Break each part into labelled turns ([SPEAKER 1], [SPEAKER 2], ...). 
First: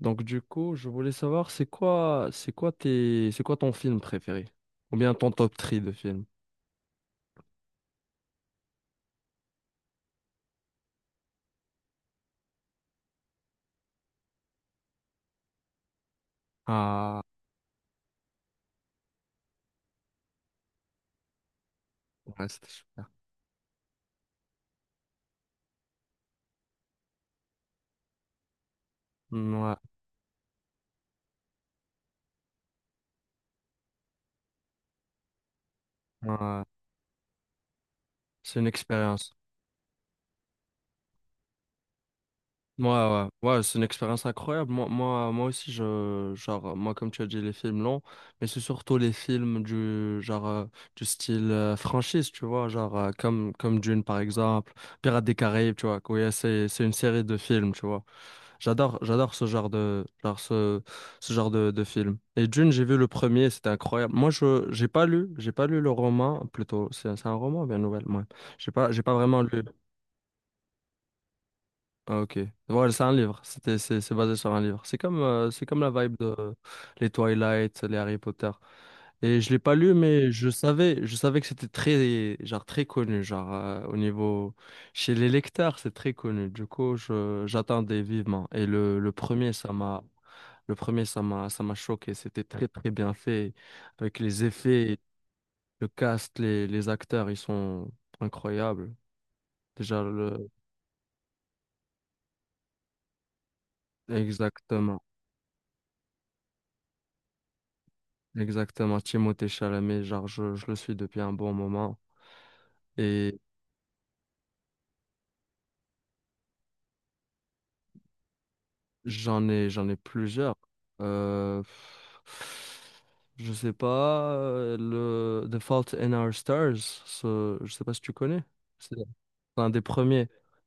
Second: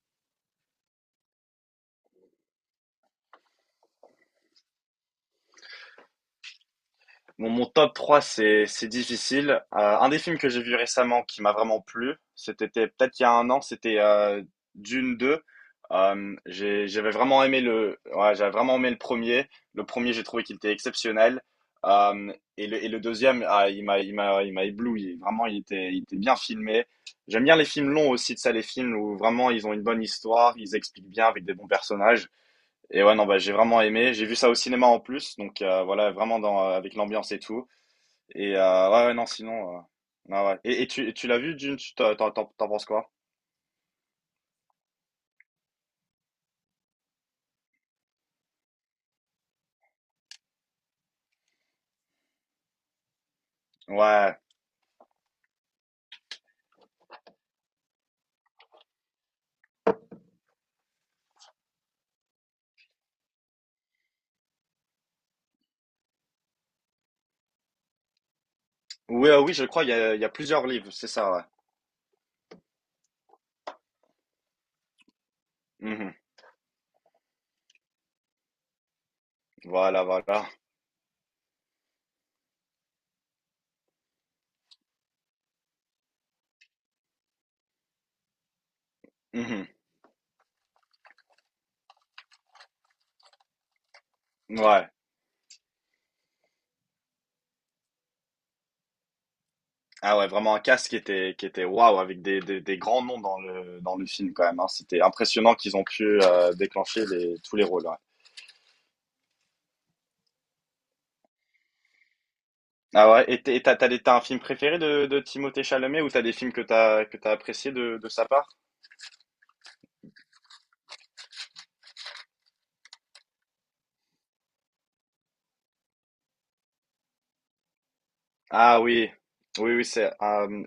[SPEAKER 1] Donc du coup, je voulais savoir c'est quoi ton film préféré? Ou bien ton top 3 de films?
[SPEAKER 2] Mon top 3 c'est difficile. Un des films que j'ai vu récemment qui m'a vraiment plu, c'était peut-être il y a un an, c'était Dune deux. J'avais
[SPEAKER 1] Ah
[SPEAKER 2] vraiment aimé le, ouais, j'avais vraiment aimé le premier. Le premier, j'ai trouvé qu'il était exceptionnel. Euh,
[SPEAKER 1] ouais,
[SPEAKER 2] et
[SPEAKER 1] c'était
[SPEAKER 2] le, et le
[SPEAKER 1] super.
[SPEAKER 2] deuxième, ah, il m'a ébloui. Vraiment, il était bien filmé. J'aime bien les films longs aussi, de ça, les films où vraiment
[SPEAKER 1] Mm,
[SPEAKER 2] ils ont
[SPEAKER 1] ouais,
[SPEAKER 2] une bonne histoire, ils expliquent bien avec des bons personnages. Et ouais, non, bah, j'ai vraiment aimé. J'ai vu ça au cinéma en plus, donc voilà, vraiment dans,
[SPEAKER 1] ouais.
[SPEAKER 2] avec l'ambiance et tout. Et
[SPEAKER 1] C'est une
[SPEAKER 2] ouais, ouais, non,
[SPEAKER 1] expérience.
[SPEAKER 2] sinon, non, ouais. Et tu l'as vu, Dune, tu t'en penses
[SPEAKER 1] Ouais,
[SPEAKER 2] quoi?
[SPEAKER 1] ouais, ouais, c'est une expérience incroyable. Moi aussi, genre, moi, comme tu as dit, les films longs, mais c'est surtout les films genre, du style franchise, tu vois, genre, comme Dune, par
[SPEAKER 2] Ouais.
[SPEAKER 1] exemple, Pirates des Caraïbes, tu vois, quoi, ouais, c'est une série de films, tu vois. J'adore ce genre de film. Et Dune, j'ai vu le premier, c'était incroyable. Moi, j'ai pas lu le roman, plutôt. C'est un roman ou bien une nouvelle? Ouais. J'ai pas
[SPEAKER 2] Oui,
[SPEAKER 1] vraiment
[SPEAKER 2] oui,
[SPEAKER 1] lu.
[SPEAKER 2] je crois, il y a plusieurs livres, c'est ça, ouais.
[SPEAKER 1] Ah, ok. Ouais, c'est un livre. C'est basé sur un livre. C'est comme la vibe
[SPEAKER 2] Mhm.
[SPEAKER 1] de les Twilight, les Harry Potter. Et je l'ai pas lu,
[SPEAKER 2] Voilà,
[SPEAKER 1] mais
[SPEAKER 2] voilà.
[SPEAKER 1] je savais que c'était très, genre très connu, genre au niveau chez les lecteurs, c'est très connu. Du coup, j'attendais vivement. Et le premier,
[SPEAKER 2] Mhm.
[SPEAKER 1] ça m'a choqué. C'était très, très bien fait. Avec les
[SPEAKER 2] Ouais.
[SPEAKER 1] effets, le cast, les acteurs, ils sont incroyables. Déjà,
[SPEAKER 2] Ah ouais,
[SPEAKER 1] le...
[SPEAKER 2] vraiment un cast qui était waouh, avec des grands noms dans le film quand même, hein. C'était
[SPEAKER 1] Exactement.
[SPEAKER 2] impressionnant qu'ils ont pu déclencher les, tous les rôles, ouais.
[SPEAKER 1] Exactement. Timothée Chalamet, genre, je le suis depuis un bon moment.
[SPEAKER 2] Ah ouais,
[SPEAKER 1] Et
[SPEAKER 2] t'as un film préféré de Timothée Chalamet ou t'as des films que t'as apprécié de sa part?
[SPEAKER 1] j'en ai plusieurs. Euh... Je sais pas, le The Fault in Our Stars, je sais pas si tu connais.
[SPEAKER 2] Ah
[SPEAKER 1] C'est
[SPEAKER 2] oui,
[SPEAKER 1] c'est un
[SPEAKER 2] oui,
[SPEAKER 1] des
[SPEAKER 2] oui, c'est,
[SPEAKER 1] premiers.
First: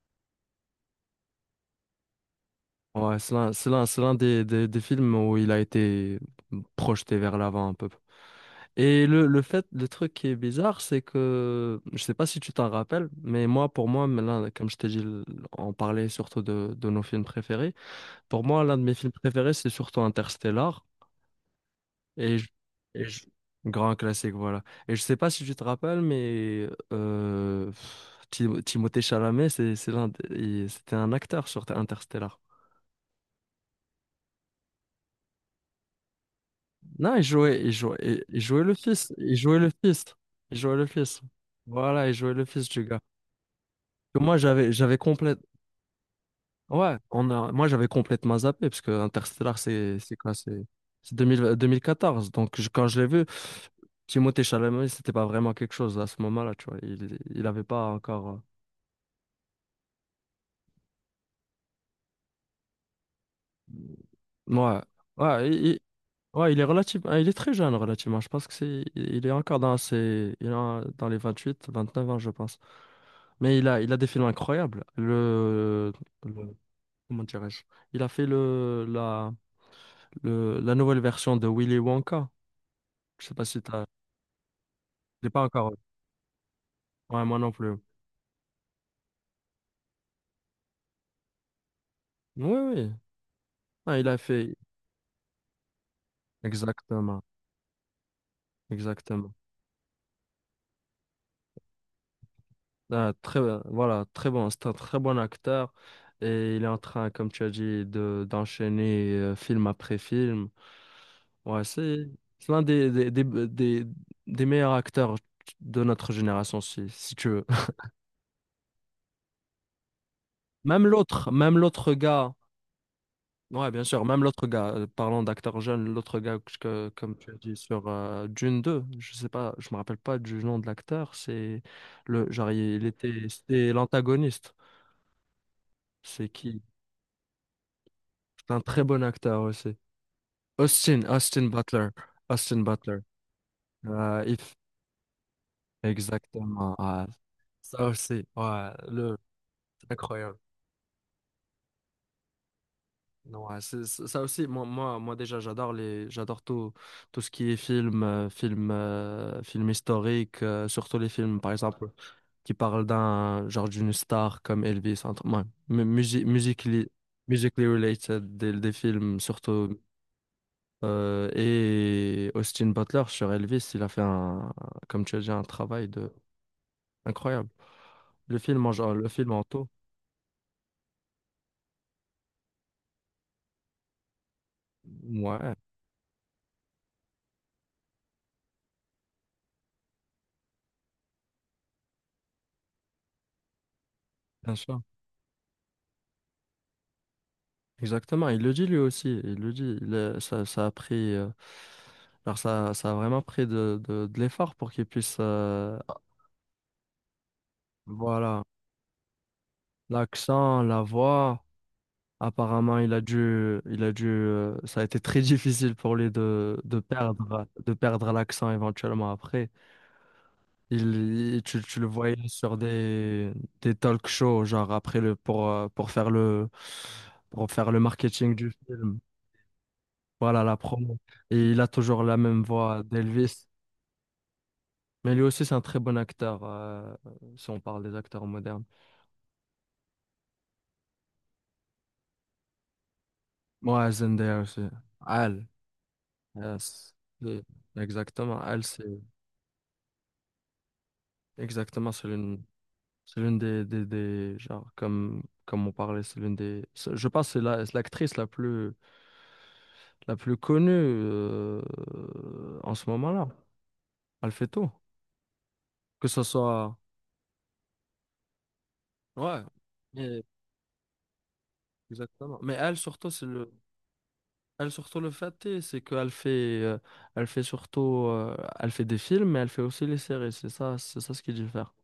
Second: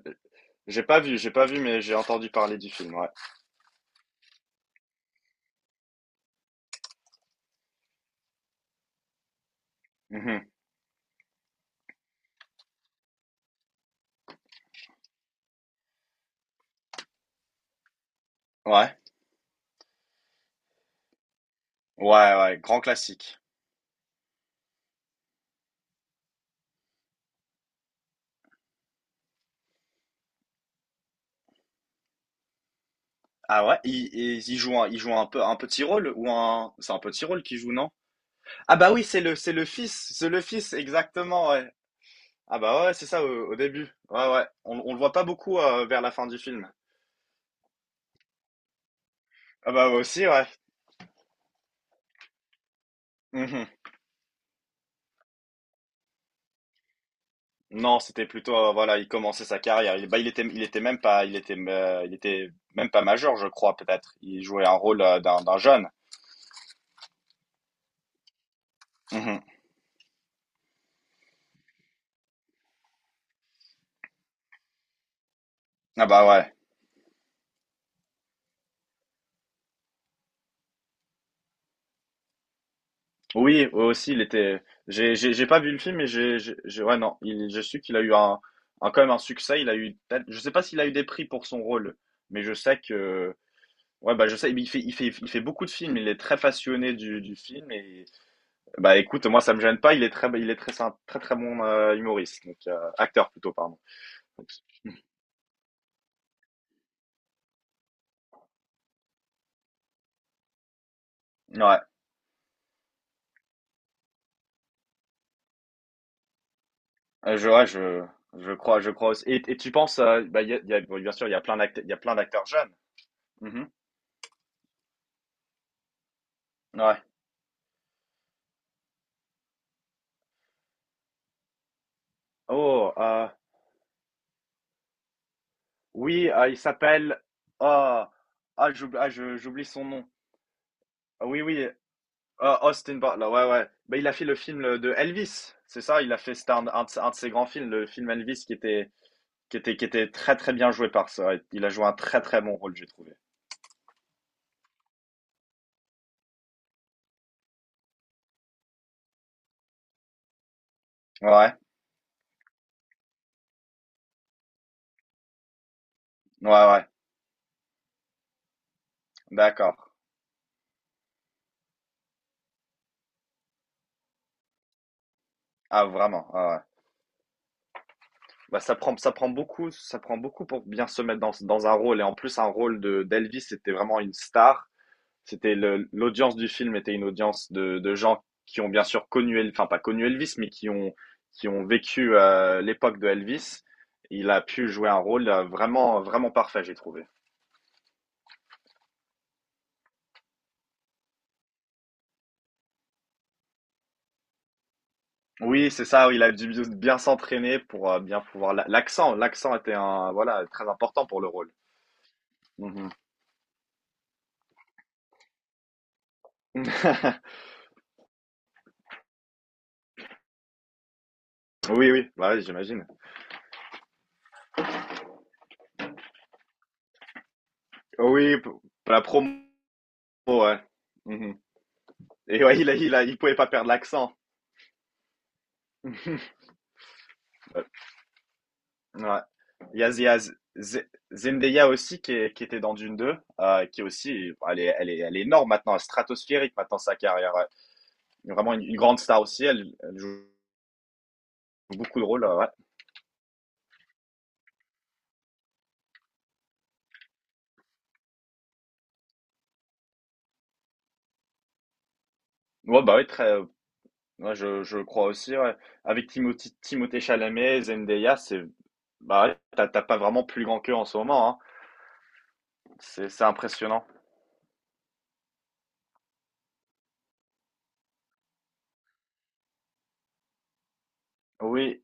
[SPEAKER 2] j'ai pas vu, j'ai pas vu, mais j'ai entendu parler du film, ouais.
[SPEAKER 1] Ouais, c'est l'un des films où il a été projeté vers l'avant un peu. Et le truc qui est
[SPEAKER 2] Mhm.
[SPEAKER 1] bizarre, c'est que, je sais pas si tu t'en rappelles, mais moi, pour moi, mais là, comme je t'ai dit, on parlait surtout de nos films préférés. Pour moi, l'un de mes
[SPEAKER 2] Ouais,
[SPEAKER 1] films préférés, c'est surtout Interstellar.
[SPEAKER 2] ouais,
[SPEAKER 1] Et je-
[SPEAKER 2] ouais, grand
[SPEAKER 1] et je-
[SPEAKER 2] classique.
[SPEAKER 1] Grand classique, voilà. Et je sais pas si tu te rappelles, mais Timothée Chalamet, c'est l'un, des- il- c'était un acteur sur Interstellar.
[SPEAKER 2] Ah ouais, il joue un, il joue un peu un petit rôle ou un, c'est un
[SPEAKER 1] Non, il
[SPEAKER 2] petit rôle qu'il
[SPEAKER 1] jouait, il
[SPEAKER 2] joue, non?
[SPEAKER 1] jouait, il il jouait le
[SPEAKER 2] Ah bah oui,
[SPEAKER 1] fils, il jouait le fils,
[SPEAKER 2] c'est le
[SPEAKER 1] il
[SPEAKER 2] fils,
[SPEAKER 1] jouait le fils
[SPEAKER 2] exactement, ouais.
[SPEAKER 1] Voilà, il jouait le
[SPEAKER 2] Ah
[SPEAKER 1] fils du
[SPEAKER 2] bah ouais,
[SPEAKER 1] gars.
[SPEAKER 2] c'est ça au, au début.
[SPEAKER 1] Que
[SPEAKER 2] Ouais,
[SPEAKER 1] Moi,
[SPEAKER 2] ouais. On le voit pas beaucoup vers la fin du film.
[SPEAKER 1] ouais, j'avais complètement zappé parce que Interstellar,
[SPEAKER 2] Ah bah moi aussi, ouais.
[SPEAKER 1] c'est 2000 2014. Donc, quand je l'ai vu,
[SPEAKER 2] Mhm.
[SPEAKER 1] Timothée Chalamet, c'était pas vraiment quelque chose à ce moment-là, tu vois. Il avait pas
[SPEAKER 2] Non, c'était
[SPEAKER 1] encore,
[SPEAKER 2] plutôt, voilà, il commençait sa carrière. Il, bah, il était même pas, il était même pas majeur, je crois, peut-être. Il jouait un
[SPEAKER 1] ouais,
[SPEAKER 2] rôle d'un,
[SPEAKER 1] ouais,
[SPEAKER 2] d'un jeune.
[SPEAKER 1] ouais, il est très jeune relativement. Je pense que il est
[SPEAKER 2] Mhm.
[SPEAKER 1] encore dans ses, il est en- dans les 28, 29 ans, je pense. Mais il a des films incroyables.
[SPEAKER 2] Ah bah
[SPEAKER 1] Le-
[SPEAKER 2] ouais.
[SPEAKER 1] Comment dirais-je? Il a fait la nouvelle version de Willy Wonka. Je sais pas si
[SPEAKER 2] Oui, eux
[SPEAKER 1] t'as.
[SPEAKER 2] aussi, il était. J'ai,
[SPEAKER 1] Je l'ai
[SPEAKER 2] j'ai,
[SPEAKER 1] pas
[SPEAKER 2] j'ai pas vu
[SPEAKER 1] encore.
[SPEAKER 2] le film, mais ouais, non,
[SPEAKER 1] Ouais, moi
[SPEAKER 2] il,
[SPEAKER 1] non
[SPEAKER 2] je
[SPEAKER 1] plus.
[SPEAKER 2] sais qu'il a eu un, quand même un succès. Il a eu, peut-être- je sais pas s'il a eu des prix pour son rôle, mais je
[SPEAKER 1] Oui,
[SPEAKER 2] sais
[SPEAKER 1] oui.
[SPEAKER 2] que,
[SPEAKER 1] Ah, il
[SPEAKER 2] ouais,
[SPEAKER 1] a
[SPEAKER 2] bah, je sais,
[SPEAKER 1] fait.
[SPEAKER 2] il fait beaucoup de films. Il est très passionné
[SPEAKER 1] Exactement.
[SPEAKER 2] du film et, bah, écoute,
[SPEAKER 1] Exactement.
[SPEAKER 2] moi, ça me gêne pas. Il est très, c'est un très, très bon humoriste, donc
[SPEAKER 1] Ah,
[SPEAKER 2] acteur plutôt, pardon.
[SPEAKER 1] voilà, très bon.
[SPEAKER 2] Donc,
[SPEAKER 1] C'est un très bon acteur. Et il est en train, comme tu as dit, d'enchaîner film après film. Ouais,
[SPEAKER 2] Ouais,
[SPEAKER 1] c'est l'un des meilleurs acteurs de notre génération, si tu veux.
[SPEAKER 2] ouais, je, je crois aussi. Et tu penses, bah,
[SPEAKER 1] Même
[SPEAKER 2] bon, bien sûr, il
[SPEAKER 1] l'autre,
[SPEAKER 2] y a
[SPEAKER 1] même
[SPEAKER 2] plein d'acteurs, il
[SPEAKER 1] l'autre
[SPEAKER 2] y a plein
[SPEAKER 1] gars,
[SPEAKER 2] d'acteurs jeunes. Mhm.
[SPEAKER 1] ouais, bien sûr, même l'autre gars, parlant d'acteur jeune, l'autre gars,
[SPEAKER 2] Ouais.
[SPEAKER 1] comme tu as dit, sur Dune 2, je sais pas, je me rappelle pas du nom de l'acteur, c'est le, genre, il
[SPEAKER 2] Oh,
[SPEAKER 1] était,
[SPEAKER 2] euh,
[SPEAKER 1] c'était l'antagoniste, c'est
[SPEAKER 2] Oui, il
[SPEAKER 1] qui?
[SPEAKER 2] s'appelle. Ah,
[SPEAKER 1] C'est un très
[SPEAKER 2] j'oublie,
[SPEAKER 1] bon acteur
[SPEAKER 2] j'oublie
[SPEAKER 1] aussi.
[SPEAKER 2] son nom.
[SPEAKER 1] Austin,
[SPEAKER 2] Ah, oui,
[SPEAKER 1] Austin
[SPEAKER 2] oui.
[SPEAKER 1] Butler, Austin
[SPEAKER 2] Ah, Austin
[SPEAKER 1] Butler,
[SPEAKER 2] Butler. Ouais, ouais. Bah, il a
[SPEAKER 1] Euh,
[SPEAKER 2] fait le
[SPEAKER 1] if-
[SPEAKER 2] film le- de Elvis. C'est ça, il a fait. C'était
[SPEAKER 1] exactement, ouais.
[SPEAKER 2] un de ses grands films,
[SPEAKER 1] Ça
[SPEAKER 2] le film
[SPEAKER 1] aussi,
[SPEAKER 2] Elvis, qui
[SPEAKER 1] ouais,
[SPEAKER 2] était, qui était, qui
[SPEAKER 1] c'est
[SPEAKER 2] était très,
[SPEAKER 1] incroyable.
[SPEAKER 2] très bien joué par ça. Il a joué un très, très bon rôle, j'ai trouvé.
[SPEAKER 1] Ouais, ça aussi, moi déjà, j'adore tout, tout ce qui est film, film historique, surtout les films, par
[SPEAKER 2] Ouais,
[SPEAKER 1] exemple, qui parlent d'un, genre d'une star comme Elvis, ouais,
[SPEAKER 2] ouais, ouais, ouais.
[SPEAKER 1] musically related, des films, surtout,
[SPEAKER 2] D'accord.
[SPEAKER 1] et Austin Butler sur Elvis, il a fait comme tu as dit, un
[SPEAKER 2] Ah,
[SPEAKER 1] travail
[SPEAKER 2] vraiment. Ah, ouais.
[SPEAKER 1] incroyable. Le
[SPEAKER 2] Bah,
[SPEAKER 1] film en,
[SPEAKER 2] ça
[SPEAKER 1] genre,
[SPEAKER 2] prend,
[SPEAKER 1] le
[SPEAKER 2] ça prend
[SPEAKER 1] film en tout,
[SPEAKER 2] beaucoup, ça prend beaucoup pour bien se mettre dans, dans un rôle. Et en plus, un rôle de d'Elvis, c'était vraiment une star.
[SPEAKER 1] ouais,
[SPEAKER 2] C'était le- l'audience du film était une audience de gens qui ont bien sûr connu, El- enfin pas connu Elvis, mais qui ont vécu l'époque de Elvis. Il a
[SPEAKER 1] bien
[SPEAKER 2] pu
[SPEAKER 1] sûr.
[SPEAKER 2] jouer un rôle vraiment vraiment parfait, j'ai trouvé.
[SPEAKER 1] Exactement, il le dit lui aussi, il le dit, il a- ça a pris, alors ça a vraiment pris de l'effort pour qu'il puisse,
[SPEAKER 2] Oui, c'est ça. Il a dû bien s'entraîner pour bien
[SPEAKER 1] voilà,
[SPEAKER 2] pouvoir la- l'accent. L'accent était un voilà
[SPEAKER 1] l'accent,
[SPEAKER 2] très
[SPEAKER 1] la
[SPEAKER 2] important pour le
[SPEAKER 1] voix,
[SPEAKER 2] rôle.
[SPEAKER 1] apparemment
[SPEAKER 2] Mhm.
[SPEAKER 1] il a dû, ça a été très difficile pour lui de, de perdre, de perdre l'accent éventuellement après. Tu le
[SPEAKER 2] Oui, oui,
[SPEAKER 1] voyais
[SPEAKER 2] bah ouais,
[SPEAKER 1] sur
[SPEAKER 2] j'imagine.
[SPEAKER 1] des talk shows, genre pour faire le marketing
[SPEAKER 2] Oui,
[SPEAKER 1] du
[SPEAKER 2] pour
[SPEAKER 1] film.
[SPEAKER 2] la promo,
[SPEAKER 1] Voilà la
[SPEAKER 2] ouais.
[SPEAKER 1] promo.
[SPEAKER 2] Mhm.
[SPEAKER 1] Et il a toujours la même
[SPEAKER 2] Et ouais, il a,
[SPEAKER 1] voix
[SPEAKER 2] il a, il pouvait
[SPEAKER 1] d'Elvis.
[SPEAKER 2] pas perdre l'accent.
[SPEAKER 1] Mais lui aussi, c'est un très bon acteur, si on parle des acteurs modernes.
[SPEAKER 2] Ouais. Il y a, Z- Zendaya aussi qui, est- qui était dans Dune deux qui est
[SPEAKER 1] Moi,
[SPEAKER 2] aussi,
[SPEAKER 1] Zendaya
[SPEAKER 2] elle
[SPEAKER 1] aussi.
[SPEAKER 2] est, elle est, elle est
[SPEAKER 1] Elle,
[SPEAKER 2] énorme maintenant, elle est stratosphérique maintenant
[SPEAKER 1] yes.
[SPEAKER 2] sa carrière,
[SPEAKER 1] Le-
[SPEAKER 2] ouais.
[SPEAKER 1] Exactement.
[SPEAKER 2] Vraiment
[SPEAKER 1] Elle,
[SPEAKER 2] une grande
[SPEAKER 1] c'est
[SPEAKER 2] star aussi, elle, elle joue
[SPEAKER 1] exactement,
[SPEAKER 2] beaucoup de
[SPEAKER 1] c'est
[SPEAKER 2] rôles,
[SPEAKER 1] l'une,
[SPEAKER 2] ouais.
[SPEAKER 1] c'est l'une des, genre, comme on parlait, c'est l'une des, c'est- je pense, c'est l'actrice la plus connue, en
[SPEAKER 2] Ouais,
[SPEAKER 1] ce
[SPEAKER 2] bah oui, très,
[SPEAKER 1] moment-là. Elle
[SPEAKER 2] ouais,
[SPEAKER 1] fait tout.
[SPEAKER 2] je crois aussi, ouais.
[SPEAKER 1] Que
[SPEAKER 2] Avec
[SPEAKER 1] ce
[SPEAKER 2] Timothée,
[SPEAKER 1] soit,
[SPEAKER 2] Timothée Chalamet, Zendaya, c'est, bah, ouais,
[SPEAKER 1] ouais,
[SPEAKER 2] t'as pas
[SPEAKER 1] mais-
[SPEAKER 2] vraiment plus grand qu'eux en ce moment, hein.
[SPEAKER 1] exactement. Mais elle, surtout,
[SPEAKER 2] C'est
[SPEAKER 1] c'est le,
[SPEAKER 2] impressionnant.
[SPEAKER 1] Elle surtout le fait, c'est qu'elle fait, euh, elle fait surtout, elle fait des films, mais elle fait aussi les séries. C'est ça, ce qui diffère
[SPEAKER 2] Oui.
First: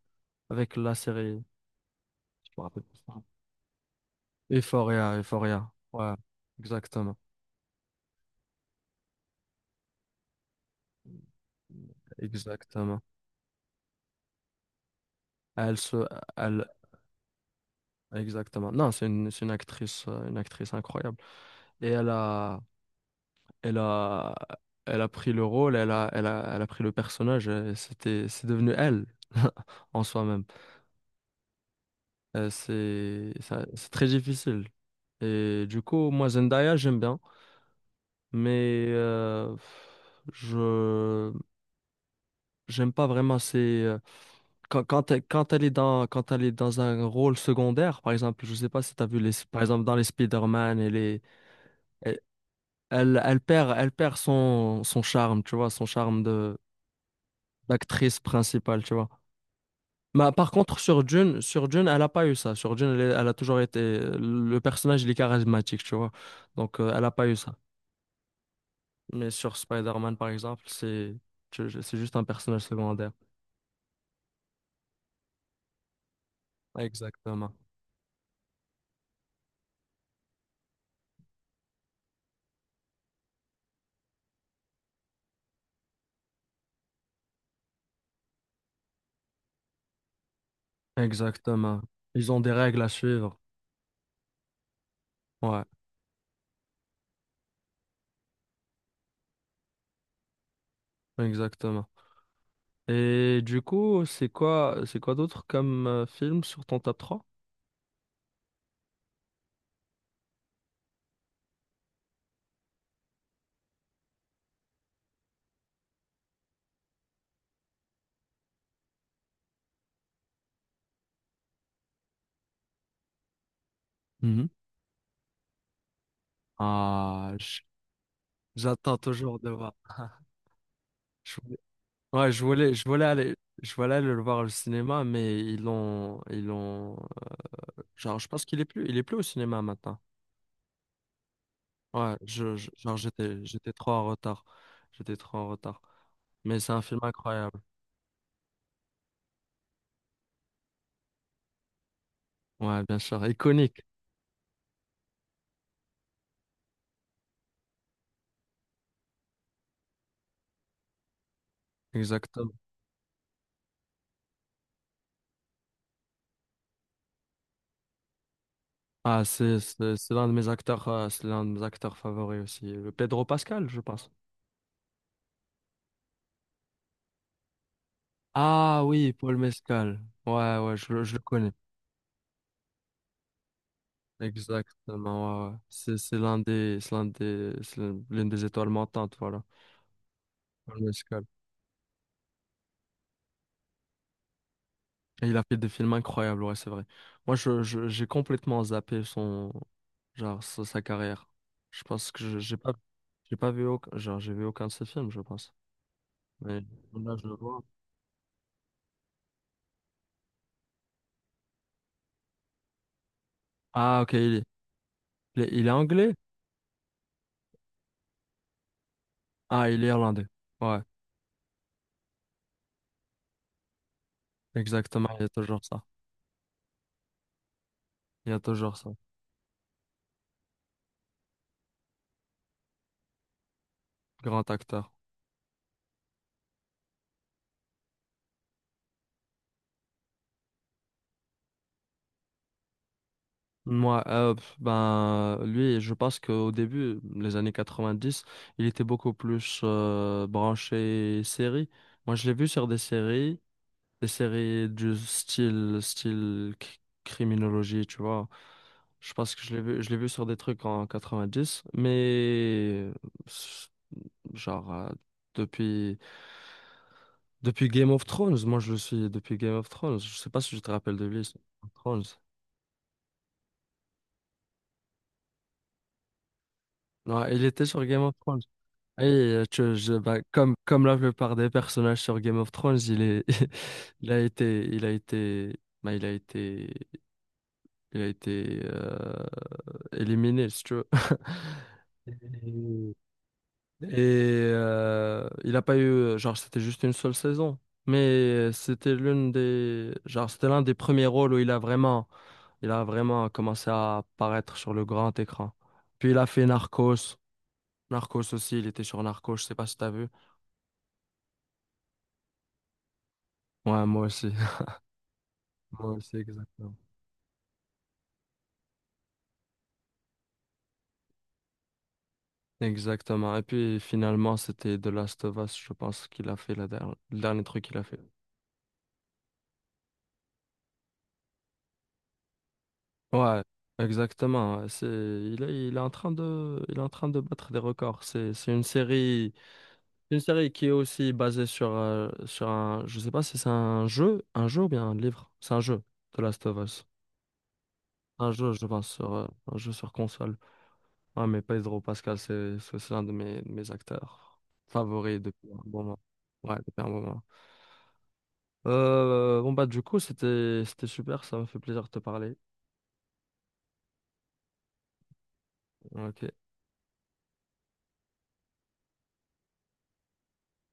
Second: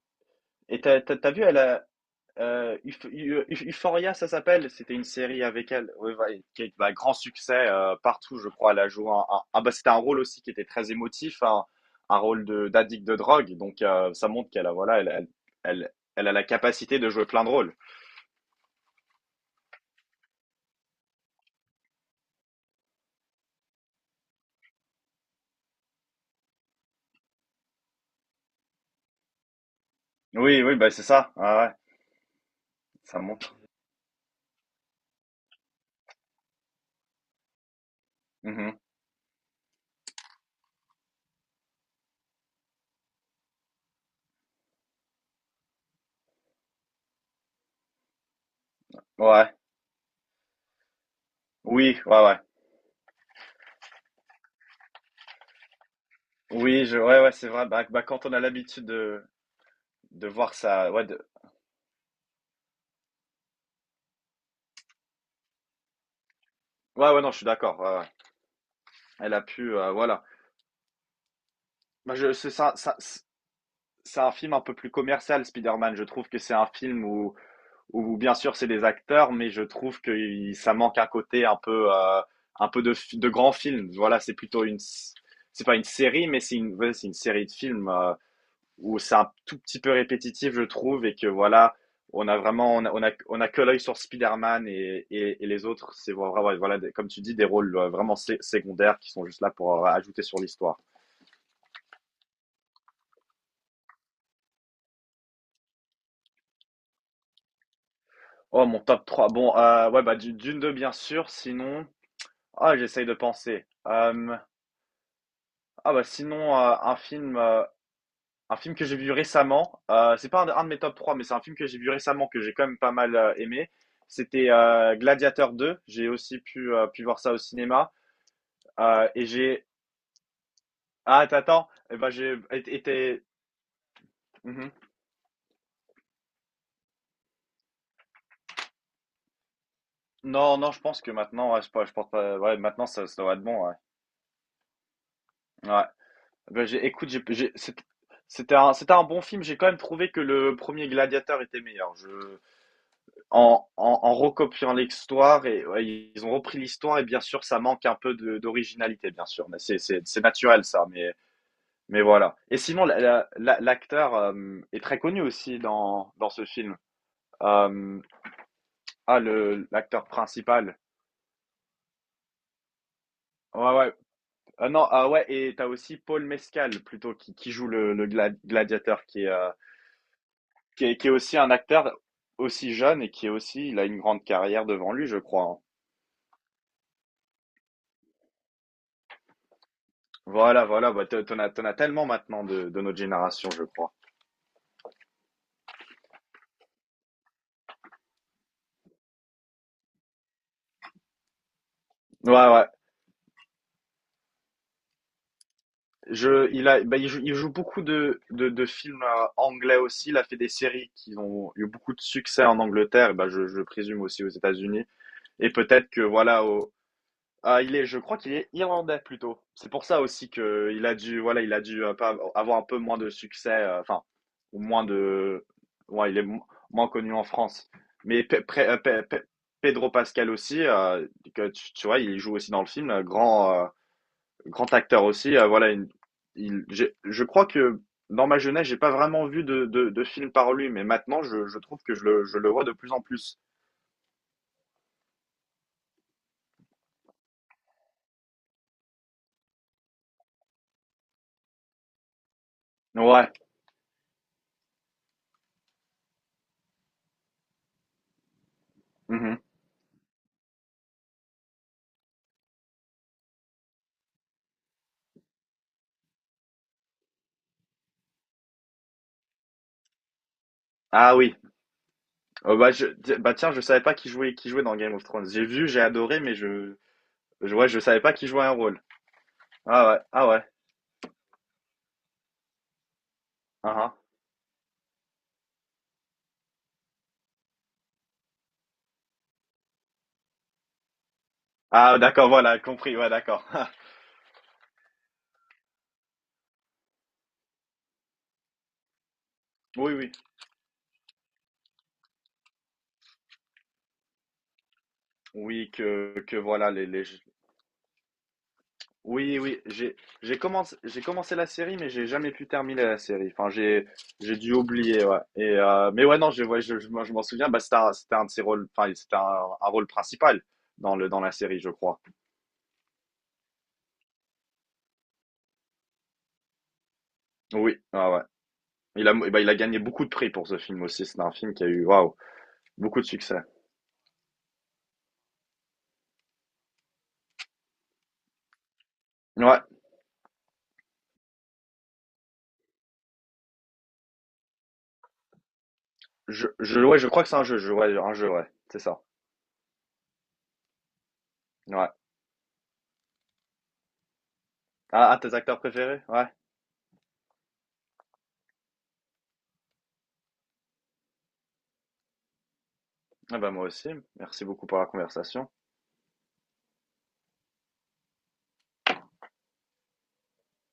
[SPEAKER 1] avec
[SPEAKER 2] Et
[SPEAKER 1] la
[SPEAKER 2] t'as vu,
[SPEAKER 1] série.
[SPEAKER 2] elle, a-
[SPEAKER 1] Je me rappelle plus.
[SPEAKER 2] Euphoria, ça s'appelle. C'était une
[SPEAKER 1] Euphoria,
[SPEAKER 2] série
[SPEAKER 1] Euphoria.
[SPEAKER 2] avec elle,
[SPEAKER 1] Ouais,
[SPEAKER 2] ouais, va- qui a eu un grand
[SPEAKER 1] exactement,
[SPEAKER 2] succès partout, je crois. Elle a joué un- ah, bah, c'était un rôle aussi qui était très émotif, un rôle de
[SPEAKER 1] exactement.
[SPEAKER 2] d'addict de drogue. Donc ça montre qu'elle a, voilà, elle, elle,
[SPEAKER 1] Elle
[SPEAKER 2] elle,
[SPEAKER 1] se,
[SPEAKER 2] elle a la
[SPEAKER 1] elle,
[SPEAKER 2] capacité de jouer plein de rôles.
[SPEAKER 1] exactement. Non, c'est une actrice incroyable. Et elle a, elle a pris le rôle, elle a pris le personnage. Et c'est devenu elle en soi-même.
[SPEAKER 2] Oui, oui, bah c'est ça. Ouais, ouais, ça montre.
[SPEAKER 1] C'est très difficile. Et du coup, moi, Zendaya, j'aime bien,
[SPEAKER 2] Mhm.
[SPEAKER 1] mais je j'aime pas vraiment ses quand elle est dans un rôle secondaire, par exemple, je sais pas si tu as vu les
[SPEAKER 2] Ouais,
[SPEAKER 1] par exemple dans les Spider-Man, elle est
[SPEAKER 2] oui,
[SPEAKER 1] elle,
[SPEAKER 2] ouais, ouais.
[SPEAKER 1] elle, elle perd son charme, tu vois, son charme de
[SPEAKER 2] Oui, je, ouais, ouais, c'est vrai. Bah, bah,
[SPEAKER 1] d'actrice
[SPEAKER 2] quand on a
[SPEAKER 1] principale,
[SPEAKER 2] l'habitude
[SPEAKER 1] tu vois.
[SPEAKER 2] de
[SPEAKER 1] Bah, par
[SPEAKER 2] voir
[SPEAKER 1] contre,
[SPEAKER 2] ça,
[SPEAKER 1] sur
[SPEAKER 2] ouais, de-
[SPEAKER 1] June, sur June, elle a pas eu ça. Sur June, elle a toujours été. Le personnage, il est charismatique, tu vois. Donc, elle
[SPEAKER 2] ouais,
[SPEAKER 1] a
[SPEAKER 2] ouais,
[SPEAKER 1] pas
[SPEAKER 2] non,
[SPEAKER 1] eu
[SPEAKER 2] je suis
[SPEAKER 1] ça.
[SPEAKER 2] d'accord, ouais, ouais.
[SPEAKER 1] Mais
[SPEAKER 2] Elle a
[SPEAKER 1] sur
[SPEAKER 2] pu,
[SPEAKER 1] Spider-Man,
[SPEAKER 2] voilà.
[SPEAKER 1] par exemple, c'est juste
[SPEAKER 2] Bah,
[SPEAKER 1] un
[SPEAKER 2] je, c'est
[SPEAKER 1] personnage
[SPEAKER 2] ça, ça,
[SPEAKER 1] secondaire.
[SPEAKER 2] c'est un film un peu plus commercial, Spider-Man. Je trouve que c'est un film où,
[SPEAKER 1] Exactement.
[SPEAKER 2] où bien sûr, c'est des acteurs, mais je trouve que il- ça manque un côté un peu de, fi- de grand film. Voilà, c'est plutôt une, s- c'est pas une série, mais c'est une, ouais, c'est une série de films où c'est un tout petit peu répétitif, je trouve, et que voilà,
[SPEAKER 1] Exactement.
[SPEAKER 2] on
[SPEAKER 1] Ils
[SPEAKER 2] a
[SPEAKER 1] ont des
[SPEAKER 2] vraiment,
[SPEAKER 1] règles
[SPEAKER 2] on
[SPEAKER 1] à
[SPEAKER 2] a, on a,
[SPEAKER 1] suivre.
[SPEAKER 2] on a que l'œil sur Spider-Man et
[SPEAKER 1] Ouais,
[SPEAKER 2] les autres, c'est vraiment, voilà, des- comme tu dis, des rôles vraiment sé- secondaires qui sont juste là pour ajouter sur l'histoire.
[SPEAKER 1] exactement. Et du coup, c'est quoi d'autre comme film sur ton top 3.
[SPEAKER 2] Oh, mon top 3. Bon, ouais, bah, du- Dune 2, bien sûr. Sinon, ah, j'essaye de penser. Ah bah sinon, un film que j'ai vu récemment, c'est pas un de, un de mes top 3 mais c'est un film que j'ai vu récemment que j'ai quand même pas mal aimé.
[SPEAKER 1] Mhm.
[SPEAKER 2] C'était Gladiator 2. J'ai aussi pu, pu voir ça
[SPEAKER 1] Ah,
[SPEAKER 2] au cinéma.
[SPEAKER 1] j'attends
[SPEAKER 2] Et
[SPEAKER 1] toujours de
[SPEAKER 2] j'ai.
[SPEAKER 1] voir.
[SPEAKER 2] Ah, t'attends. Eh ben
[SPEAKER 1] Ouais,
[SPEAKER 2] j'ai été, été-
[SPEAKER 1] je voulais aller le voir au
[SPEAKER 2] Mhm.
[SPEAKER 1] cinéma, mais ils l'ont, genre, je pense qu'il est plus au cinéma maintenant.
[SPEAKER 2] Non, non, je pense que maintenant, ouais, je pense
[SPEAKER 1] Ouais,
[SPEAKER 2] pas. Ouais, maintenant
[SPEAKER 1] genre,
[SPEAKER 2] ça, ça doit
[SPEAKER 1] j'étais,
[SPEAKER 2] être bon.
[SPEAKER 1] j'étais
[SPEAKER 2] Ouais.
[SPEAKER 1] trop en retard. J'étais trop en
[SPEAKER 2] Ouais.
[SPEAKER 1] retard. Mais
[SPEAKER 2] Ben,
[SPEAKER 1] c'est un
[SPEAKER 2] j'ai,
[SPEAKER 1] film
[SPEAKER 2] écoute, j'ai-
[SPEAKER 1] incroyable.
[SPEAKER 2] c'était c'était un bon film. J'ai quand même trouvé que le premier Gladiator était meilleur. Je
[SPEAKER 1] Ouais, bien sûr,
[SPEAKER 2] En
[SPEAKER 1] iconique.
[SPEAKER 2] en en recopiant l'histoire et ouais, ils ont repris l'histoire et bien sûr ça manque un peu de d'originalité bien sûr, mais c'est naturel ça, mais voilà.
[SPEAKER 1] Exactement.
[SPEAKER 2] Et sinon la l'acteur, hem, est très connu aussi dans ce film. Hem, ah
[SPEAKER 1] Ah, c'est,
[SPEAKER 2] le
[SPEAKER 1] c'est,
[SPEAKER 2] l'acteur
[SPEAKER 1] c'est l'un de mes
[SPEAKER 2] principal.
[SPEAKER 1] acteurs, euh, c'est l'un de mes acteurs favoris aussi. Le Pedro Pascal,
[SPEAKER 2] Ouais,
[SPEAKER 1] je
[SPEAKER 2] ouais.
[SPEAKER 1] pense.
[SPEAKER 2] Ah non, ah ouais et t'as aussi Paul Mescal plutôt qui joue le le
[SPEAKER 1] Ah
[SPEAKER 2] gladiateur
[SPEAKER 1] oui,
[SPEAKER 2] qui est,
[SPEAKER 1] Paul Mescal. Ouais, ouais,
[SPEAKER 2] qui est qui est
[SPEAKER 1] je le
[SPEAKER 2] aussi
[SPEAKER 1] connais.
[SPEAKER 2] un acteur aussi jeune et qui est aussi il a une grande carrière devant lui je
[SPEAKER 1] Exactement,
[SPEAKER 2] crois,
[SPEAKER 1] ouais, ouais.
[SPEAKER 2] hein.
[SPEAKER 1] C'est l'une des étoiles montantes, voilà.
[SPEAKER 2] Voilà,
[SPEAKER 1] Paul
[SPEAKER 2] voilà, bah, t'en
[SPEAKER 1] Mescal.
[SPEAKER 2] t'en as, t'en as tellement maintenant de notre génération, je crois.
[SPEAKER 1] Et il a fait des films incroyables, ouais, c'est vrai. Moi, j'ai complètement zappé genre, sa carrière. Je pense que
[SPEAKER 2] Ouais,
[SPEAKER 1] j'ai
[SPEAKER 2] ouais.
[SPEAKER 1] pas, j'ai pas vu aucun de ses films, je pense.
[SPEAKER 2] Je,
[SPEAKER 1] Mais
[SPEAKER 2] il a, bah,
[SPEAKER 1] là, je
[SPEAKER 2] il
[SPEAKER 1] le
[SPEAKER 2] joue
[SPEAKER 1] vois.
[SPEAKER 2] beaucoup de films anglais aussi. Il a fait des séries qui ont eu beaucoup de succès en Angleterre, bah, je
[SPEAKER 1] Ah,
[SPEAKER 2] présume
[SPEAKER 1] ok,
[SPEAKER 2] aussi aux
[SPEAKER 1] il est,
[SPEAKER 2] États-Unis.
[SPEAKER 1] il est,
[SPEAKER 2] Et
[SPEAKER 1] il est
[SPEAKER 2] peut-être que,
[SPEAKER 1] anglais?
[SPEAKER 2] voilà, au, ah, il est, je crois qu'il est irlandais plutôt.
[SPEAKER 1] Ah,
[SPEAKER 2] C'est
[SPEAKER 1] il
[SPEAKER 2] pour
[SPEAKER 1] est
[SPEAKER 2] ça
[SPEAKER 1] irlandais.
[SPEAKER 2] aussi que
[SPEAKER 1] Ouais,
[SPEAKER 2] il a dû, voilà, il a dû pas avoir un peu moins de succès, enfin, ou moins
[SPEAKER 1] exactement, il y a
[SPEAKER 2] de,
[SPEAKER 1] toujours ça.
[SPEAKER 2] ouais, il est mo- moins connu en France. Mais
[SPEAKER 1] Il y a
[SPEAKER 2] Pe- Pre- euh,
[SPEAKER 1] toujours ça.
[SPEAKER 2] Pe- Pe- Pedro Pascal aussi, que tu vois, il joue aussi dans le film, grand,
[SPEAKER 1] Grand
[SPEAKER 2] grand
[SPEAKER 1] acteur.
[SPEAKER 2] acteur aussi, voilà, une- il, j'ai- je crois que dans ma jeunesse, j'ai pas vraiment vu de film par lui, mais maintenant, je trouve que je le vois de plus en plus.
[SPEAKER 1] Moi, pff, ben, lui, je pense qu'au début, les années 90 il était beaucoup plus branché série. Moi, je l'ai vu sur des
[SPEAKER 2] Ouais.
[SPEAKER 1] séries. Des séries du style criminologie, tu vois. Je pense
[SPEAKER 2] Mhm.
[SPEAKER 1] que je l'ai vu sur des trucs en 90 mais s- genre depuis, depuis Game of Thrones, moi je le suis depuis Game of Thrones. Je sais pas si tu te rappelles de
[SPEAKER 2] Ah
[SPEAKER 1] lui, sur
[SPEAKER 2] oui.
[SPEAKER 1] Game of Thrones.
[SPEAKER 2] Oh, bah, je, ti- bah tiens, je savais pas qui jouait, qui jouait dans Game of Thrones. J'ai vu, j'ai adoré, mais
[SPEAKER 1] Non, il
[SPEAKER 2] je,
[SPEAKER 1] était
[SPEAKER 2] ouais, je
[SPEAKER 1] sur Game
[SPEAKER 2] savais pas
[SPEAKER 1] of
[SPEAKER 2] qui
[SPEAKER 1] Thrones.
[SPEAKER 2] jouait un rôle.
[SPEAKER 1] Et
[SPEAKER 2] Ah ouais,
[SPEAKER 1] bah,
[SPEAKER 2] ah ouais,
[SPEAKER 1] comme la plupart des personnages sur Game of Thrones, il
[SPEAKER 2] ah ah.
[SPEAKER 1] il il a été éliminé, si tu veux.
[SPEAKER 2] Ah, d'accord, voilà, compris, ouais, d'accord.
[SPEAKER 1] Et il a pas eu, genre, c'était juste une seule saison. Mais
[SPEAKER 2] Oui, oui,
[SPEAKER 1] c'était l'un des premiers rôles où il a vraiment commencé à apparaître sur le grand écran.
[SPEAKER 2] oui,
[SPEAKER 1] Puis il a
[SPEAKER 2] que
[SPEAKER 1] fait
[SPEAKER 2] voilà, les...
[SPEAKER 1] Narcos. Narcos aussi, il était sur Narcos,
[SPEAKER 2] Oui,
[SPEAKER 1] je sais
[SPEAKER 2] oui,
[SPEAKER 1] pas si t'as vu.
[SPEAKER 2] j'ai commencé la série, mais j'ai jamais pu terminer la série. Enfin,
[SPEAKER 1] Ouais, moi aussi.
[SPEAKER 2] j'ai dû oublier, ouais. Et,
[SPEAKER 1] Moi
[SPEAKER 2] mais
[SPEAKER 1] aussi,
[SPEAKER 2] ouais, non, je, ouais,
[SPEAKER 1] exactement.
[SPEAKER 2] je, moi, je m'en souviens, bah, c'était un de ses rôles, enfin, c'était un rôle principal dans le, dans la série, je crois.
[SPEAKER 1] Exactement. Et puis finalement, c'était The Last of Us, je pense qu'il a fait le dernier truc qu'il
[SPEAKER 2] Oui,
[SPEAKER 1] a fait.
[SPEAKER 2] ouais, ouais. Il a, bah, il a gagné beaucoup de prix pour ce film aussi. C'est un film qui a eu, waouh, beaucoup de succès.
[SPEAKER 1] Ouais, exactement. Ouais. C'est, il est en train de, il est en train de battre des records. C'est une série,
[SPEAKER 2] Ouais,
[SPEAKER 1] une série qui est aussi basée sur je sais pas si c'est un jeu ou bien un livre. C'est un jeu, The Last of
[SPEAKER 2] je,
[SPEAKER 1] Us.
[SPEAKER 2] ouais, je crois que c'est un jeu, je, ouais, un jeu,
[SPEAKER 1] Un
[SPEAKER 2] ouais,
[SPEAKER 1] jeu, je
[SPEAKER 2] c'est
[SPEAKER 1] pense,
[SPEAKER 2] ça.
[SPEAKER 1] sur, un jeu sur console. Ouais, mais Pedro
[SPEAKER 2] Ouais.
[SPEAKER 1] Pascal, c'est l'un de de mes acteurs
[SPEAKER 2] Ah, ah,
[SPEAKER 1] favoris
[SPEAKER 2] tes
[SPEAKER 1] depuis
[SPEAKER 2] acteurs
[SPEAKER 1] un moment.
[SPEAKER 2] préférés? Ouais.
[SPEAKER 1] Ouais, depuis un moment. Bon bah du coup, c'était super. Ça m'a fait plaisir de te parler.
[SPEAKER 2] Ah bah moi aussi. Merci beaucoup pour la conversation.
[SPEAKER 1] Ok.